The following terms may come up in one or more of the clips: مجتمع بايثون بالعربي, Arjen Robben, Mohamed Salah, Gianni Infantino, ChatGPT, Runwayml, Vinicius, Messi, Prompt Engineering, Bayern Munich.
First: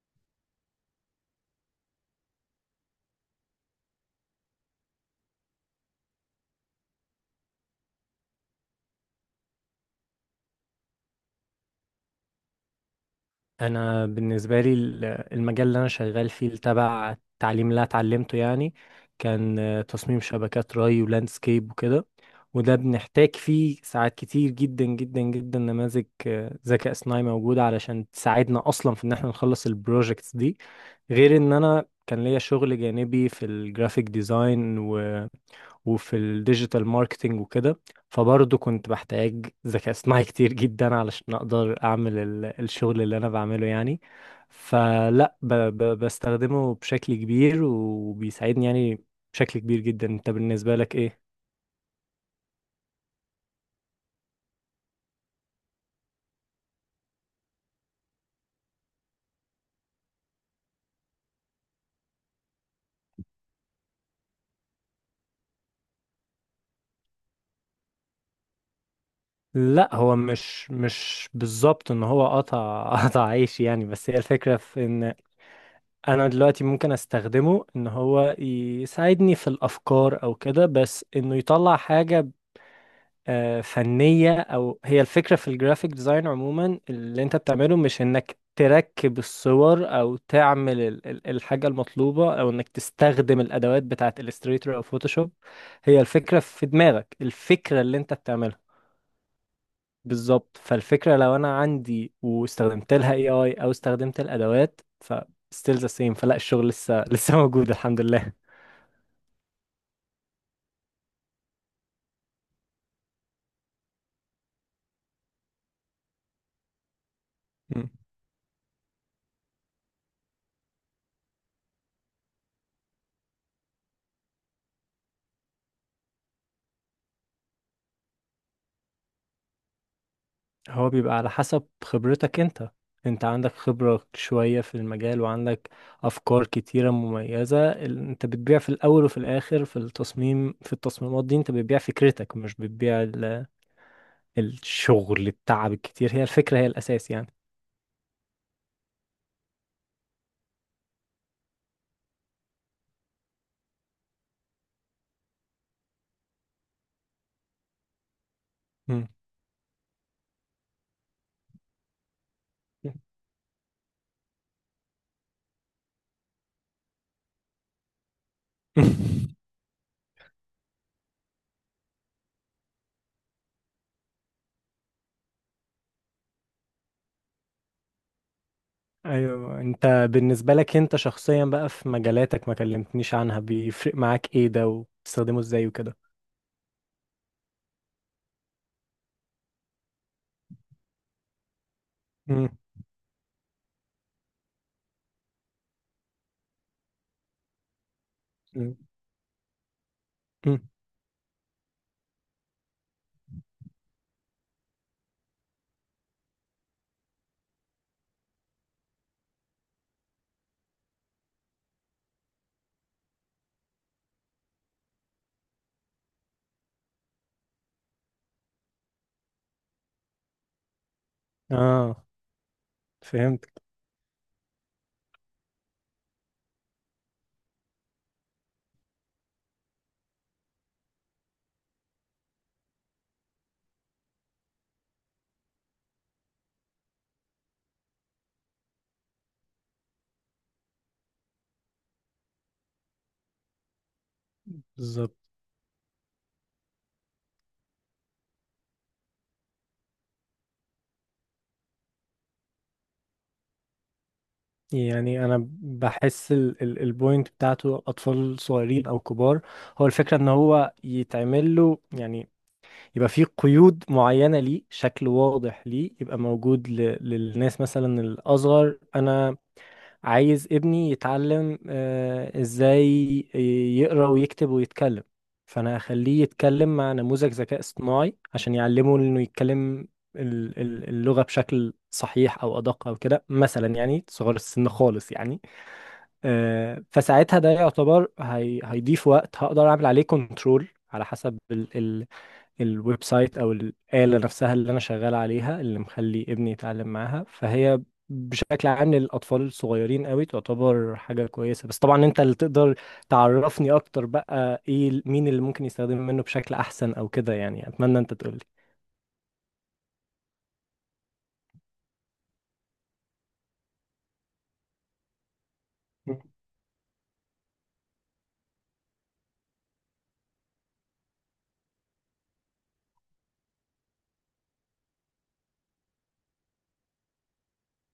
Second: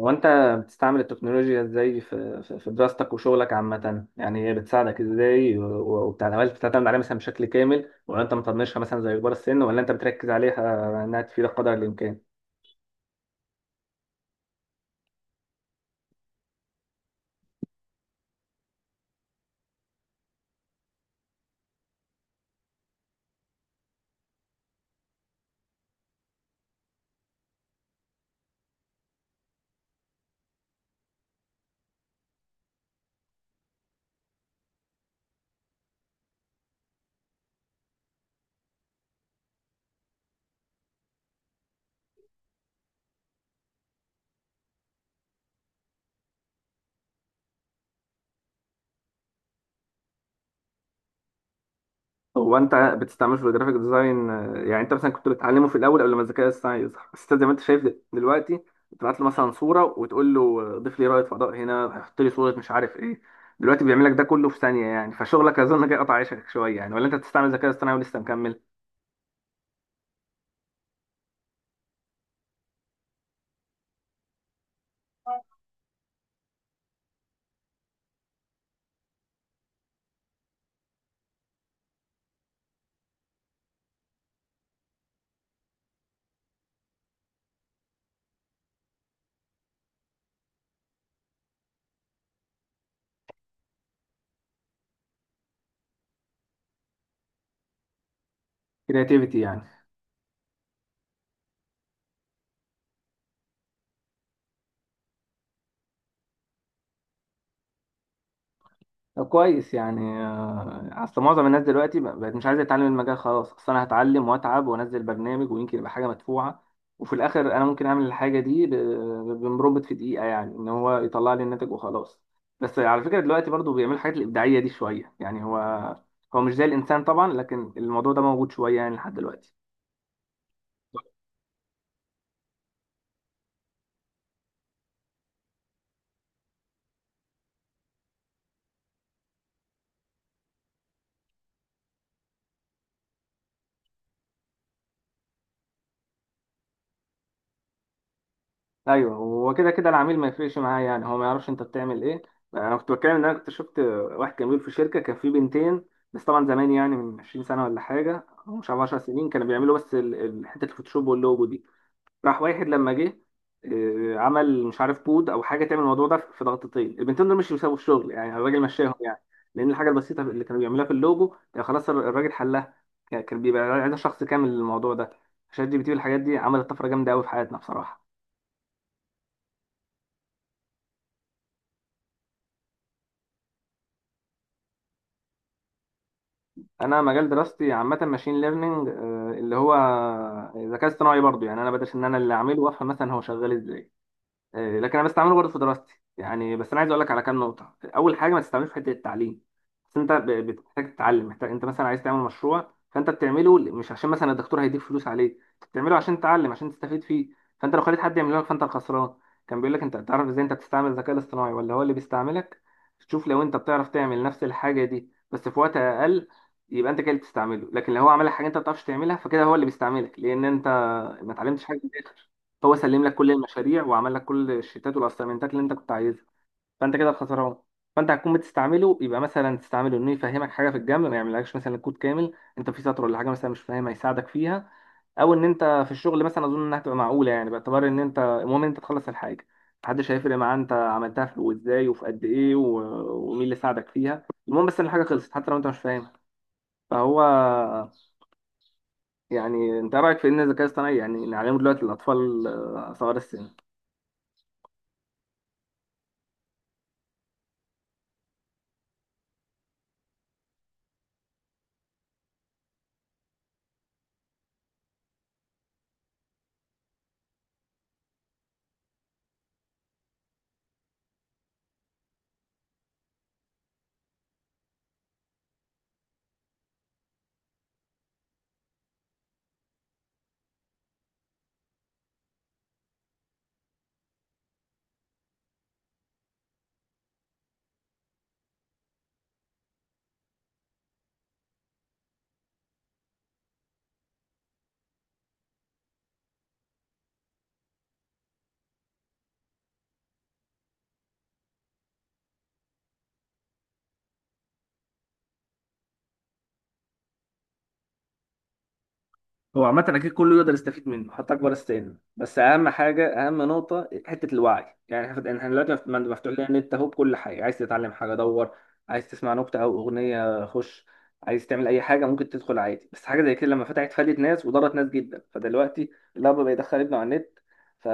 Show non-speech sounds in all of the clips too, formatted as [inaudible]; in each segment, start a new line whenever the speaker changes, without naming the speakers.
هو انت بتستعمل التكنولوجيا ازاي في دراستك وشغلك عامة، يعني هي بتساعدك ازاي وبتاع؟ هل بتعتمد عليها مثلا بشكل كامل ولا انت مطنشها مثلا زي كبار السن، ولا انت بتركز عليها انها تفيدك قدر الامكان؟
انا بالنسبه لي المجال اللي انا شغال فيه تبع التعليم اللي أنا اتعلمته يعني كان تصميم شبكات ري ولاندسكيب وكده. وده بنحتاج فيه ساعات كتير جدا جدا جدا نماذج ذكاء اصطناعي موجوده علشان تساعدنا اصلا في ان احنا نخلص البروجكتس دي. غير ان انا كان ليا شغل جانبي في الجرافيك ديزاين وفي الديجيتال ماركتينج وكده، فبرضه كنت بحتاج ذكاء اصطناعي [laughs] كتير جدا علشان اقدر اعمل الشغل اللي انا بعمله يعني. فلا ب بستخدمه بشكل كبير وبيساعدني يعني بشكل كبير جدا. انت بالنسبة لك ايه؟
هو انت بتستعمله في الجرافيك ديزاين. يعني انت مثلا كنت بتعلمه في الاول قبل ما الذكاء الاصطناعي يظهر، بس انت زي ما انت شايف دلوقتي بتبعت له مثلا صورة وتقول له، ضيف لي رائد فضاء هنا، حط لي صورة، مش عارف ايه. دلوقتي بيعمل لك ده كله في ثانية، يعني فشغلك اظن جاي قطع عيشك شوية يعني، ولا انت بتستعمل الذكاء الاصطناعي ولسه مكمل؟
لا، هو مش بالظبط ان هو قطع [laughs] قطع عيش يعني، بس هي الفكرة في ان انا دلوقتي ممكن استخدمه ان هو يساعدني في الافكار او كده، بس انه يطلع حاجة فنية. أو هي الفكرة في الجرافيك ديزاين عموما اللي أنت بتعمله مش إنك تركب الصور أو تعمل الحاجة المطلوبة أو إنك تستخدم الأدوات بتاعة إليستريتور أو فوتوشوب. هي الفكرة في دماغك، الفكرة اللي أنت بتعملها.
كرياتيفيتي يعني.
بالظبط. فالفكرة لو أنا عندي واستخدمت لها AI أو استخدمت الأدوات ف still the same، فلا الشغل لسه موجود الحمد لله.
كويس يعني. اصل معظم الناس دلوقتي بقت مش عايزه تتعلم المجال خلاص، اصل انا هتعلم واتعب وانزل برنامج ويمكن يبقى حاجه مدفوعه. وفي الاخر انا ممكن اعمل الحاجه دي بمربط في دقيقه، يعني ان هو يطلع لي الناتج وخلاص. بس على فكره دلوقتي برضو بيعمل الحاجات الابداعيه دي شويه يعني، هو مش زي الانسان طبعا، لكن الموضوع ده موجود شويه يعني لحد دلوقتي.
هو بيبقى على حسب خبرتك انت. انت عندك خبرة شوية في المجال وعندك افكار كتيرة مميزة. انت بتبيع في الاول وفي الاخر في التصميم، في التصميمات دي انت بتبيع فكرتك، مش بتبيع الشغل التعب الكتير. هي الفكرة هي الاساس يعني.
ايوه، هو كده كده العميل ما يفرقش معاه، يعني هو ما يعرفش انت بتعمل ايه. انا كنت بتكلم ان انا كنت شفت واحد كان بيقول في شركه كان فيه بنتين. بس طبعا زمان يعني، من 20 سنه ولا حاجه او مش عارف 10
مم.
سنين، كانوا بيعملوا بس حته الفوتوشوب واللوجو دي. راح واحد لما جه، عمل مش عارف بود او حاجه تعمل الموضوع ده في ضغطتين، البنتين دول مش بيساووا الشغل يعني، الراجل مشاهم يعني.
[laughs]
لان الحاجه البسيطه اللي كانوا بيعملوها في اللوجو كان خلاص الراجل حلها، كان بيبقى عايز شخص كامل للموضوع ده. شات جي بي تي والحاجات دي عملت طفره جامده قوي في حياتنا بصراحه.
ايوه. انت بالنسبة لك انت شخصيا بقى في مجالاتك ما كلمتنيش عنها، بيفرق معاك ايه ده وبتستخدمه ازاي وكده؟
انا مجال دراستي عامه ماشين ليرنينج، اللي هو ذكاء اصطناعي برضو يعني. انا بدرس ان انا اللي
مم.
اعمله وافهم مثلا هو شغال ازاي. لكن انا بستعمله برضه في دراستي يعني. بس انا عايز اقول لك على كام نقطه. اول حاجه، ما تستعملوش في
مم.
حته التعليم. بس انت
مم.
بتحتاج تتعلم. محتاج انت مثلا عايز تعمل مشروع فانت بتعمله مش عشان مثلا الدكتور هيديك فلوس عليه، انت بتعمله عشان تتعلم، عشان تستفيد فيه. فانت لو خليت حد يعمله لك فانت الخسران. كان بيقول لك، انت تعرف ازاي انت بتستعمل الذكاء الاصطناعي ولا هو اللي بيستعملك؟ شوف، لو انت بتعرف تعمل نفس الحاجه دي بس في وقت اقل، يبقى انت كده اللي بتستعمله. لكن لو هو عمل لك حاجه انت ما بتعرفش تعملها، فكده هو اللي بيستعملك، لان انت ما اتعلمتش حاجه.
اه،
هو سلم لك كل
فهمت.
المشاريع وعمل لك كل الشيتات والاسايمنتات اللي انت كنت عايزها، فانت كده الخسران. فانت هتكون بتستعمله، يبقى مثلا تستعمله انه يفهمك حاجه في الجنب، ما يعملكش مثلا الكود كامل، انت في سطر ولا حاجه مثلا مش فاهمها يساعدك فيها. او ان انت في الشغل مثلا اظن انها هتبقى معقوله يعني، باعتبار ان انت المهم ان انت تخلص الحاجه. محدش هيفرق معاه انت عملتها في وازاي وفي قد ايه ومين اللي ساعدك فيها، المهم بس ان الحاجه خلصت حتى لو انت مش فاهمها. فهو يعني انت إيه رايك في ان الذكاء الاصطناعي يعني نعلمه دلوقتي للاطفال صغار السن؟
يعني انا بحس البوينت بتاعته اطفال صغيرين او كبار، هو الفكره ان هو يتعمل له يعني يبقى فيه قيود معينه ليه، شكل واضح ليه، يبقى موجود للناس مثلا الاصغر. انا عايز ابني يتعلم ازاي يقرا ويكتب ويتكلم، فانا هخليه يتكلم مع نموذج ذكاء اصطناعي عشان يعلمه انه يتكلم اللغه بشكل صحيح او ادق او كده مثلا، يعني صغار السن خالص يعني. فساعتها ده يعتبر هيضيف وقت هقدر اعمل عليه كنترول على حسب الويب سايت او الآلة نفسها اللي انا شغال عليها اللي مخلي ابني يتعلم معاها. فهي بشكل عام للاطفال الصغيرين قوي تعتبر حاجة كويسة. بس طبعا انت اللي تقدر تعرفني اكتر بقى ايه مين اللي ممكن يستخدم منه بشكل احسن او كده يعني، اتمنى انت تقولي.
هو عامة أكيد كله يقدر يستفيد منه حتى أكبر السن، بس أهم حاجة، أهم نقطة حتة الوعي يعني. إحنا دلوقتي مفتوح لنا النت أهو بكل حاجة. عايز تتعلم حاجة دور، عايز تسمع نكتة أو أغنية خش، عايز تعمل أي حاجة ممكن تدخل عادي. بس حاجة زي كده لما فتحت فادت ناس وضرت ناس جدا. فدلوقتي الأب بيدخل ابنه على النت، ف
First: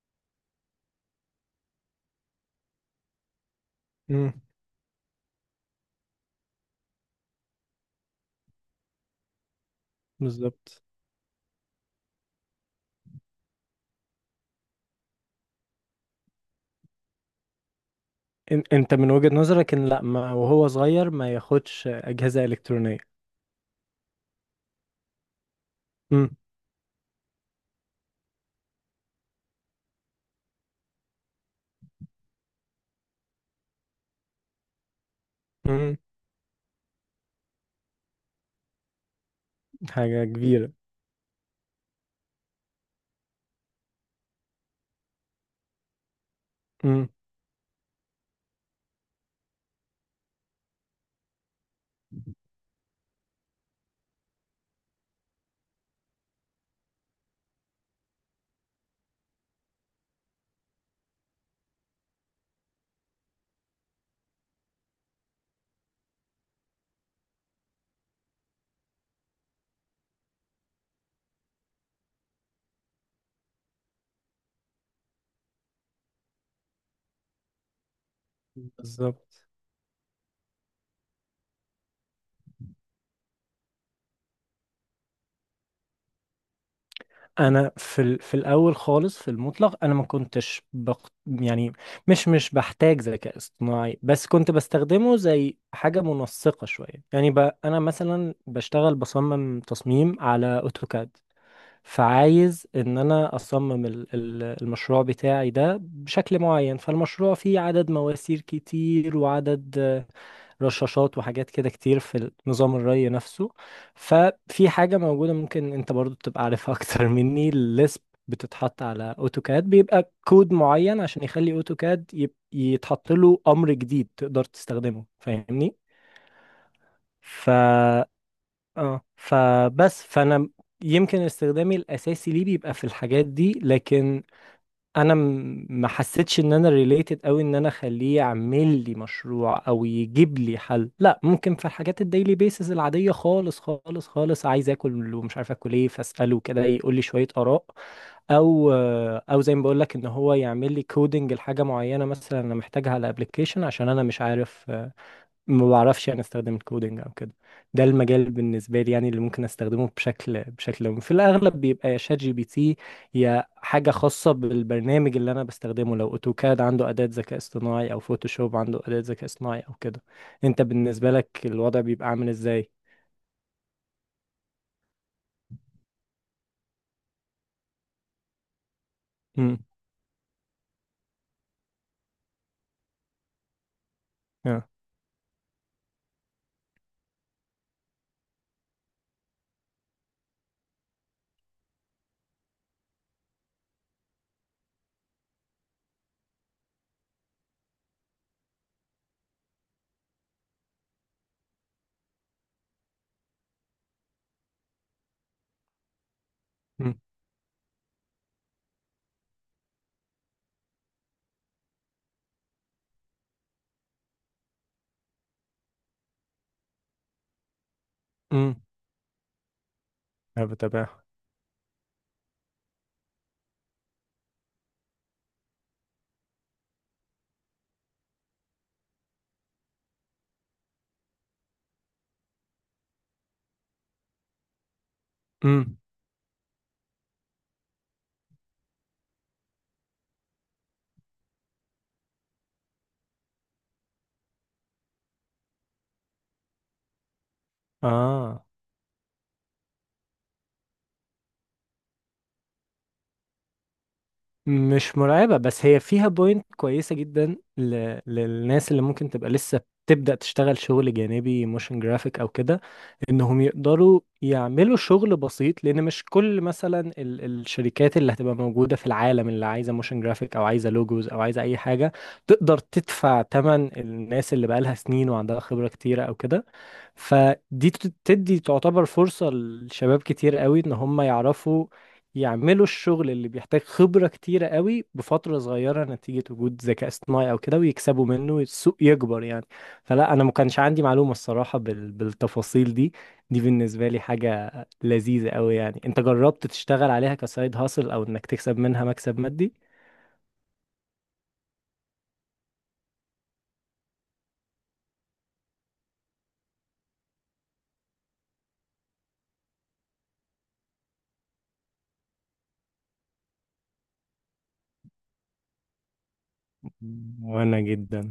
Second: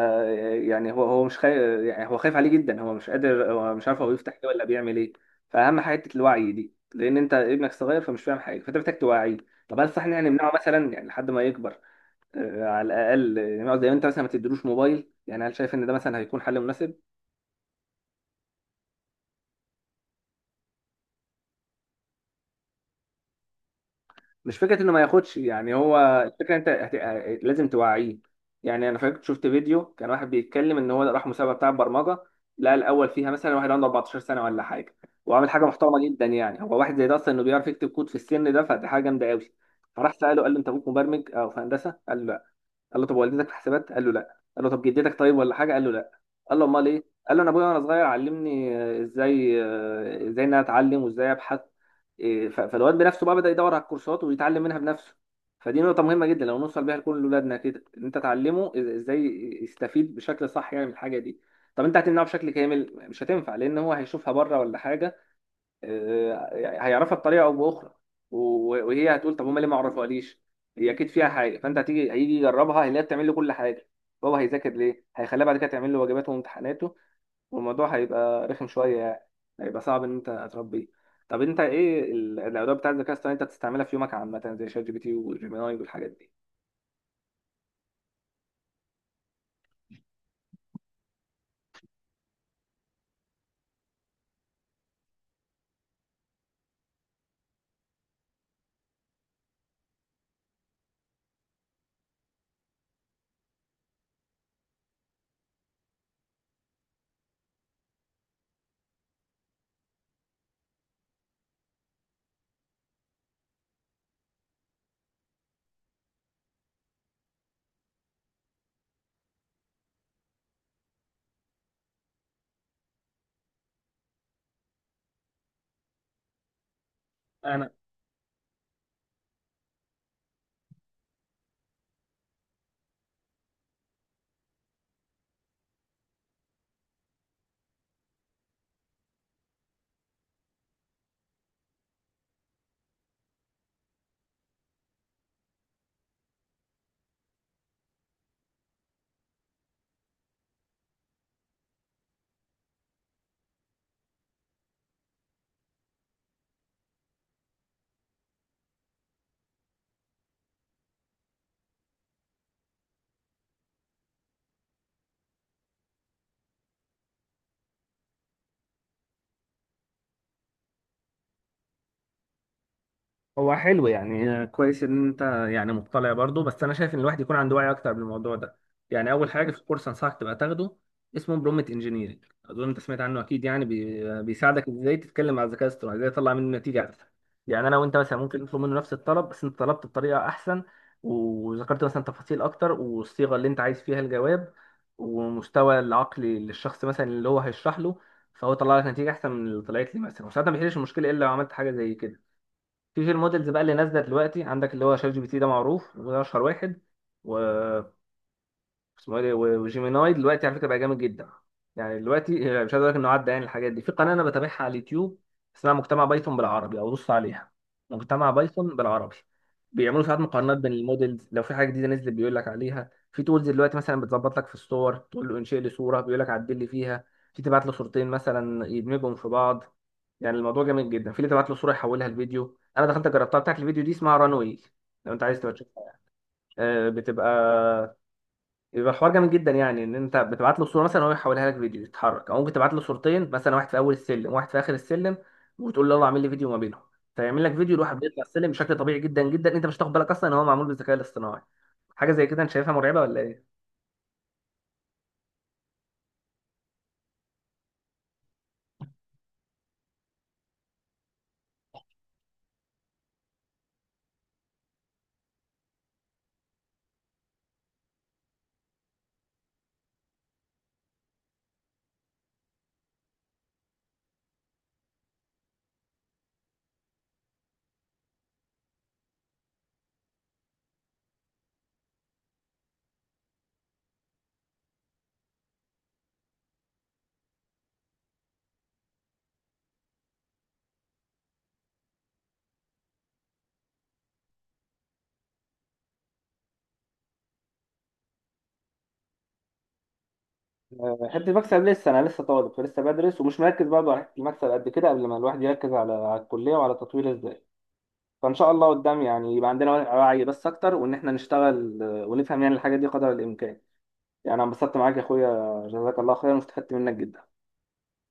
يعني هو مش خايف، يعني هو خايف عليه جدا، هو مش قادر، هو مش عارف هو
مم.
بيفتح إيه ولا بيعمل إيه. فأهم حاجة حتة الوعي دي، لأن أنت ابنك صغير فمش فاهم حاجة، فأنت محتاج توعيه. طب هل صح ان احنا نمنعه
بالظبط.
مثلا يعني لحد ما يكبر؟ على الاقل نقعد زي ما انت مثلا ما تديلوش موبايل يعني، هل شايف ان ده مثلا هيكون حل مناسب؟
انت من وجهة نظرك ان لا، ما وهو صغير ما ياخدش أجهزة إلكترونية؟
مش فكره انه ما ياخدش يعني، هو الفكره انت هت... آه، لازم توعيه. يعني انا فاكر شفت فيديو، كان واحد بيتكلم ان هو راح مسابقه بتاع برمجه، لقى الاول فيها مثلا واحد عنده 14 سنه ولا حاجه، وعامل حاجه
امم.
محترمه جدا يعني. هو واحد زي ده اصلا انه بيعرف يكتب كود في السن ده فدي حاجه جامده قوي. فراح
حاجة
ساله قال له، انت
كبيرة.
ابوك مبرمج او في هندسه؟ قال له لا. قال له طب والدتك في حسابات؟ قال له لا. قال له طب جدتك طيب ولا حاجه؟ قال له لا. قال له امال ايه؟
امم.
قال له انا ابويا وانا صغير علمني ازاي ازاي ان انا اتعلم وازاي ابحث. إيه، فالواد بنفسه بقى بدأ يدور على الكورسات ويتعلم منها بنفسه. فدي نقطة مهمة جدا لو نوصل بيها لكل أولادنا كده، إن أنت تعلمه إزاي يستفيد بشكل صح يعني من الحاجة دي. طب أنت هتمنعه بشكل كامل؟ مش هتنفع، لأن هو هيشوفها بره ولا حاجة، هيعرفها بطريقه او باخرى. وهي هتقول طب هما ليه ما عرفوهاليش، هي اكيد فيها حاجه. فانت هتيجي هيجي يجربها، هيلاقيها بتعمل له كل حاجه، هو هيذاكر ليه، هيخليها بعد كده تعمل له واجباته وامتحاناته. والموضوع هيبقى رخم شويه يعني،
بالظبط.
هيبقى صعب ان انت تربيه. طب انت ايه الادوات بتاعت الذكاء الاصطناعي انت بتستعملها في يومك عامه، زي شات جي بي تي وجيميناي والحاجات دي؟
انا في في الاول خالص في المطلق انا ما كنتش يعني مش بحتاج ذكاء اصطناعي، بس كنت بستخدمه زي حاجة منسقة شوية يعني انا مثلا بشتغل بصمم تصميم على اوتوكاد، فعايز ان انا اصمم المشروع بتاعي ده بشكل معين. فالمشروع فيه عدد مواسير كتير وعدد رشاشات وحاجات كده كتير في نظام الري نفسه. ففي حاجة موجودة ممكن انت برضو تبقى عارفها [laughs] اكتر مني، الليسب، بتتحط على اوتوكاد بيبقى كود معين عشان يخلي اوتوكاد يتحط له امر جديد تقدر تستخدمه، فاهمني؟ ف اه فبس فانا يمكن استخدامي الاساسي ليه بيبقى في الحاجات دي. لكن انا ما حسيتش ان انا ريليتد قوي ان انا اخليه يعمل لي مشروع او يجيب لي حل. لا، ممكن في الحاجات الديلي بيسز العاديه خالص خالص خالص، عايز اكل ومش عارف اكل ايه فاساله كده يقول لي شويه اراء. او او زي ما بقول لك ان هو يعمل لي كودنج لحاجه معينه مثلا انا محتاجها على ابلكيشن عشان انا مش عارف ما بعرفش يعني استخدم الكودينج او كده. ده المجال بالنسبه لي يعني اللي ممكن استخدمه بشكل بشكل يومي في الاغلب بيبقى يا شات جي بي تي، يا حاجه خاصه بالبرنامج اللي انا بستخدمه، لو اوتوكاد عنده اداه ذكاء اصطناعي او فوتوشوب عنده اداه ذكاء اصطناعي او كده. انت بالنسبه لك الوضع بيبقى عامل ازاي؟
هو حلو يعني كويس ان انت يعني مطلع برضه. بس انا شايف ان الواحد يكون عنده وعي اكتر بالموضوع ده، يعني اول حاجه
امم.
في كورس انصحك تبقى تاخده، اسمه برومت انجينيرنج، اظن انت سمعت عنه اكيد يعني.
اه.
بيساعدك ازاي تتكلم مع الذكاء الاصطناعي، ازاي تطلع منه نتيجه احسن. يعني انا وانت مثلا ممكن نطلب منه نفس الطلب، بس انت طلبت بطريقه احسن، وذكرت مثلا تفاصيل اكتر، والصيغه اللي انت عايز فيها الجواب، ومستوى العقلي للشخص مثلا اللي هو هيشرح له. فهو طلع لك نتيجه احسن من اللي طلعت لي مثلا، وساعتها ما بيحلش المشكله الا لو عملت حاجه زي كده. في المودلز بقى اللي نازله دلوقتي عندك، اللي هو شات جي بي تي ده معروف وده اشهر واحد
امم.
و... اسمه ايه ده؟ وجيميناي دلوقتي على فكره بقى جامد جدا. يعني دلوقتي مش عايز اقول لك انه عدى يعني. الحاجات دي في قناه انا بتابعها على اليوتيوب اسمها مجتمع بايثون بالعربي، او بص عليها، مجتمع
امم.
بايثون بالعربي. بيعملوا ساعات
انا
مقارنات بين
بتابعها.
المودلز، لو في حاجه جديده نزلت بيقول لك عليها، في تولز دلوقتي مثلا بتظبط لك في الصور، تقول له انشئ لي صوره بيقول لك عدل لي فيها، في تبعت له صورتين مثلا يدمجهم في بعض. يعني الموضوع جامد جدا، في اللي تبعت له صوره يحولها لفيديو، انا دخلت جربتها بتاعت الفيديو دي اسمها رانوي، لو انت عايز تبقى
امم.
تشوفها. آه، بتبقى يبقى حوار جامد جدا يعني، ان انت بتبعت له صوره مثلا وهو يحولها لك فيديو يتحرك، او ممكن تبعت له صورتين مثلا، واحد في اول السلم وواحد في اخر السلم، وتقول له يلا اعمل لي فيديو ما بينهم، فيعمل لك فيديو لواحد بيطلع
اه.
السلم بشكل طبيعي جدا جدا. انت مش هتاخد بالك اصلا ان هو معمول بالذكاء الاصطناعي. حاجه زي كده، انت شايفها مرعبه ولا ايه؟
مش مرعبة، بس هي فيها بوينت كويسة جدا للناس اللي ممكن تبقى لسه بتبدأ تشتغل شغل جانبي موشن جرافيك أو كده، إنهم يقدروا يعملوا شغل بسيط. لأن مش كل مثلا الشركات اللي هتبقى موجودة في العالم اللي عايزة موشن جرافيك أو عايزة لوجوز أو عايزة أي حاجة تقدر تدفع تمن الناس اللي بقالها سنين وعندها خبرة كتيرة أو كده. فدي تدي تعتبر فرصة لشباب كتير قوي ان هم يعرفوا يعملوا الشغل اللي بيحتاج خبرة كتيرة قوي بفترة صغيرة نتيجة وجود ذكاء اصطناعي او كده، ويكسبوا منه، السوق يكبر يعني. فلا انا ما كانش عندي معلومة الصراحة بالتفاصيل دي. دي بالنسبة لي حاجة لذيذة قوي يعني. انت جربت تشتغل عليها كسايد هاسل او انك تكسب منها مكسب مادي؟
حته المكسب لسه، انا لسه طالب فلسه بدرس ومش مركز برضه على حته المكسب قد كده. قبل ما الواحد يركز على الكليه وعلى تطوير ازاي، فان شاء الله قدام يعني يبقى عندنا وعي بس اكتر، وان احنا نشتغل ونفهم يعني الحاجه دي قدر الامكان. يعني أنا انبسطت معاك يا أخويا، جزاك الله خيرا واستفدت منك جدا.
وانا جدا.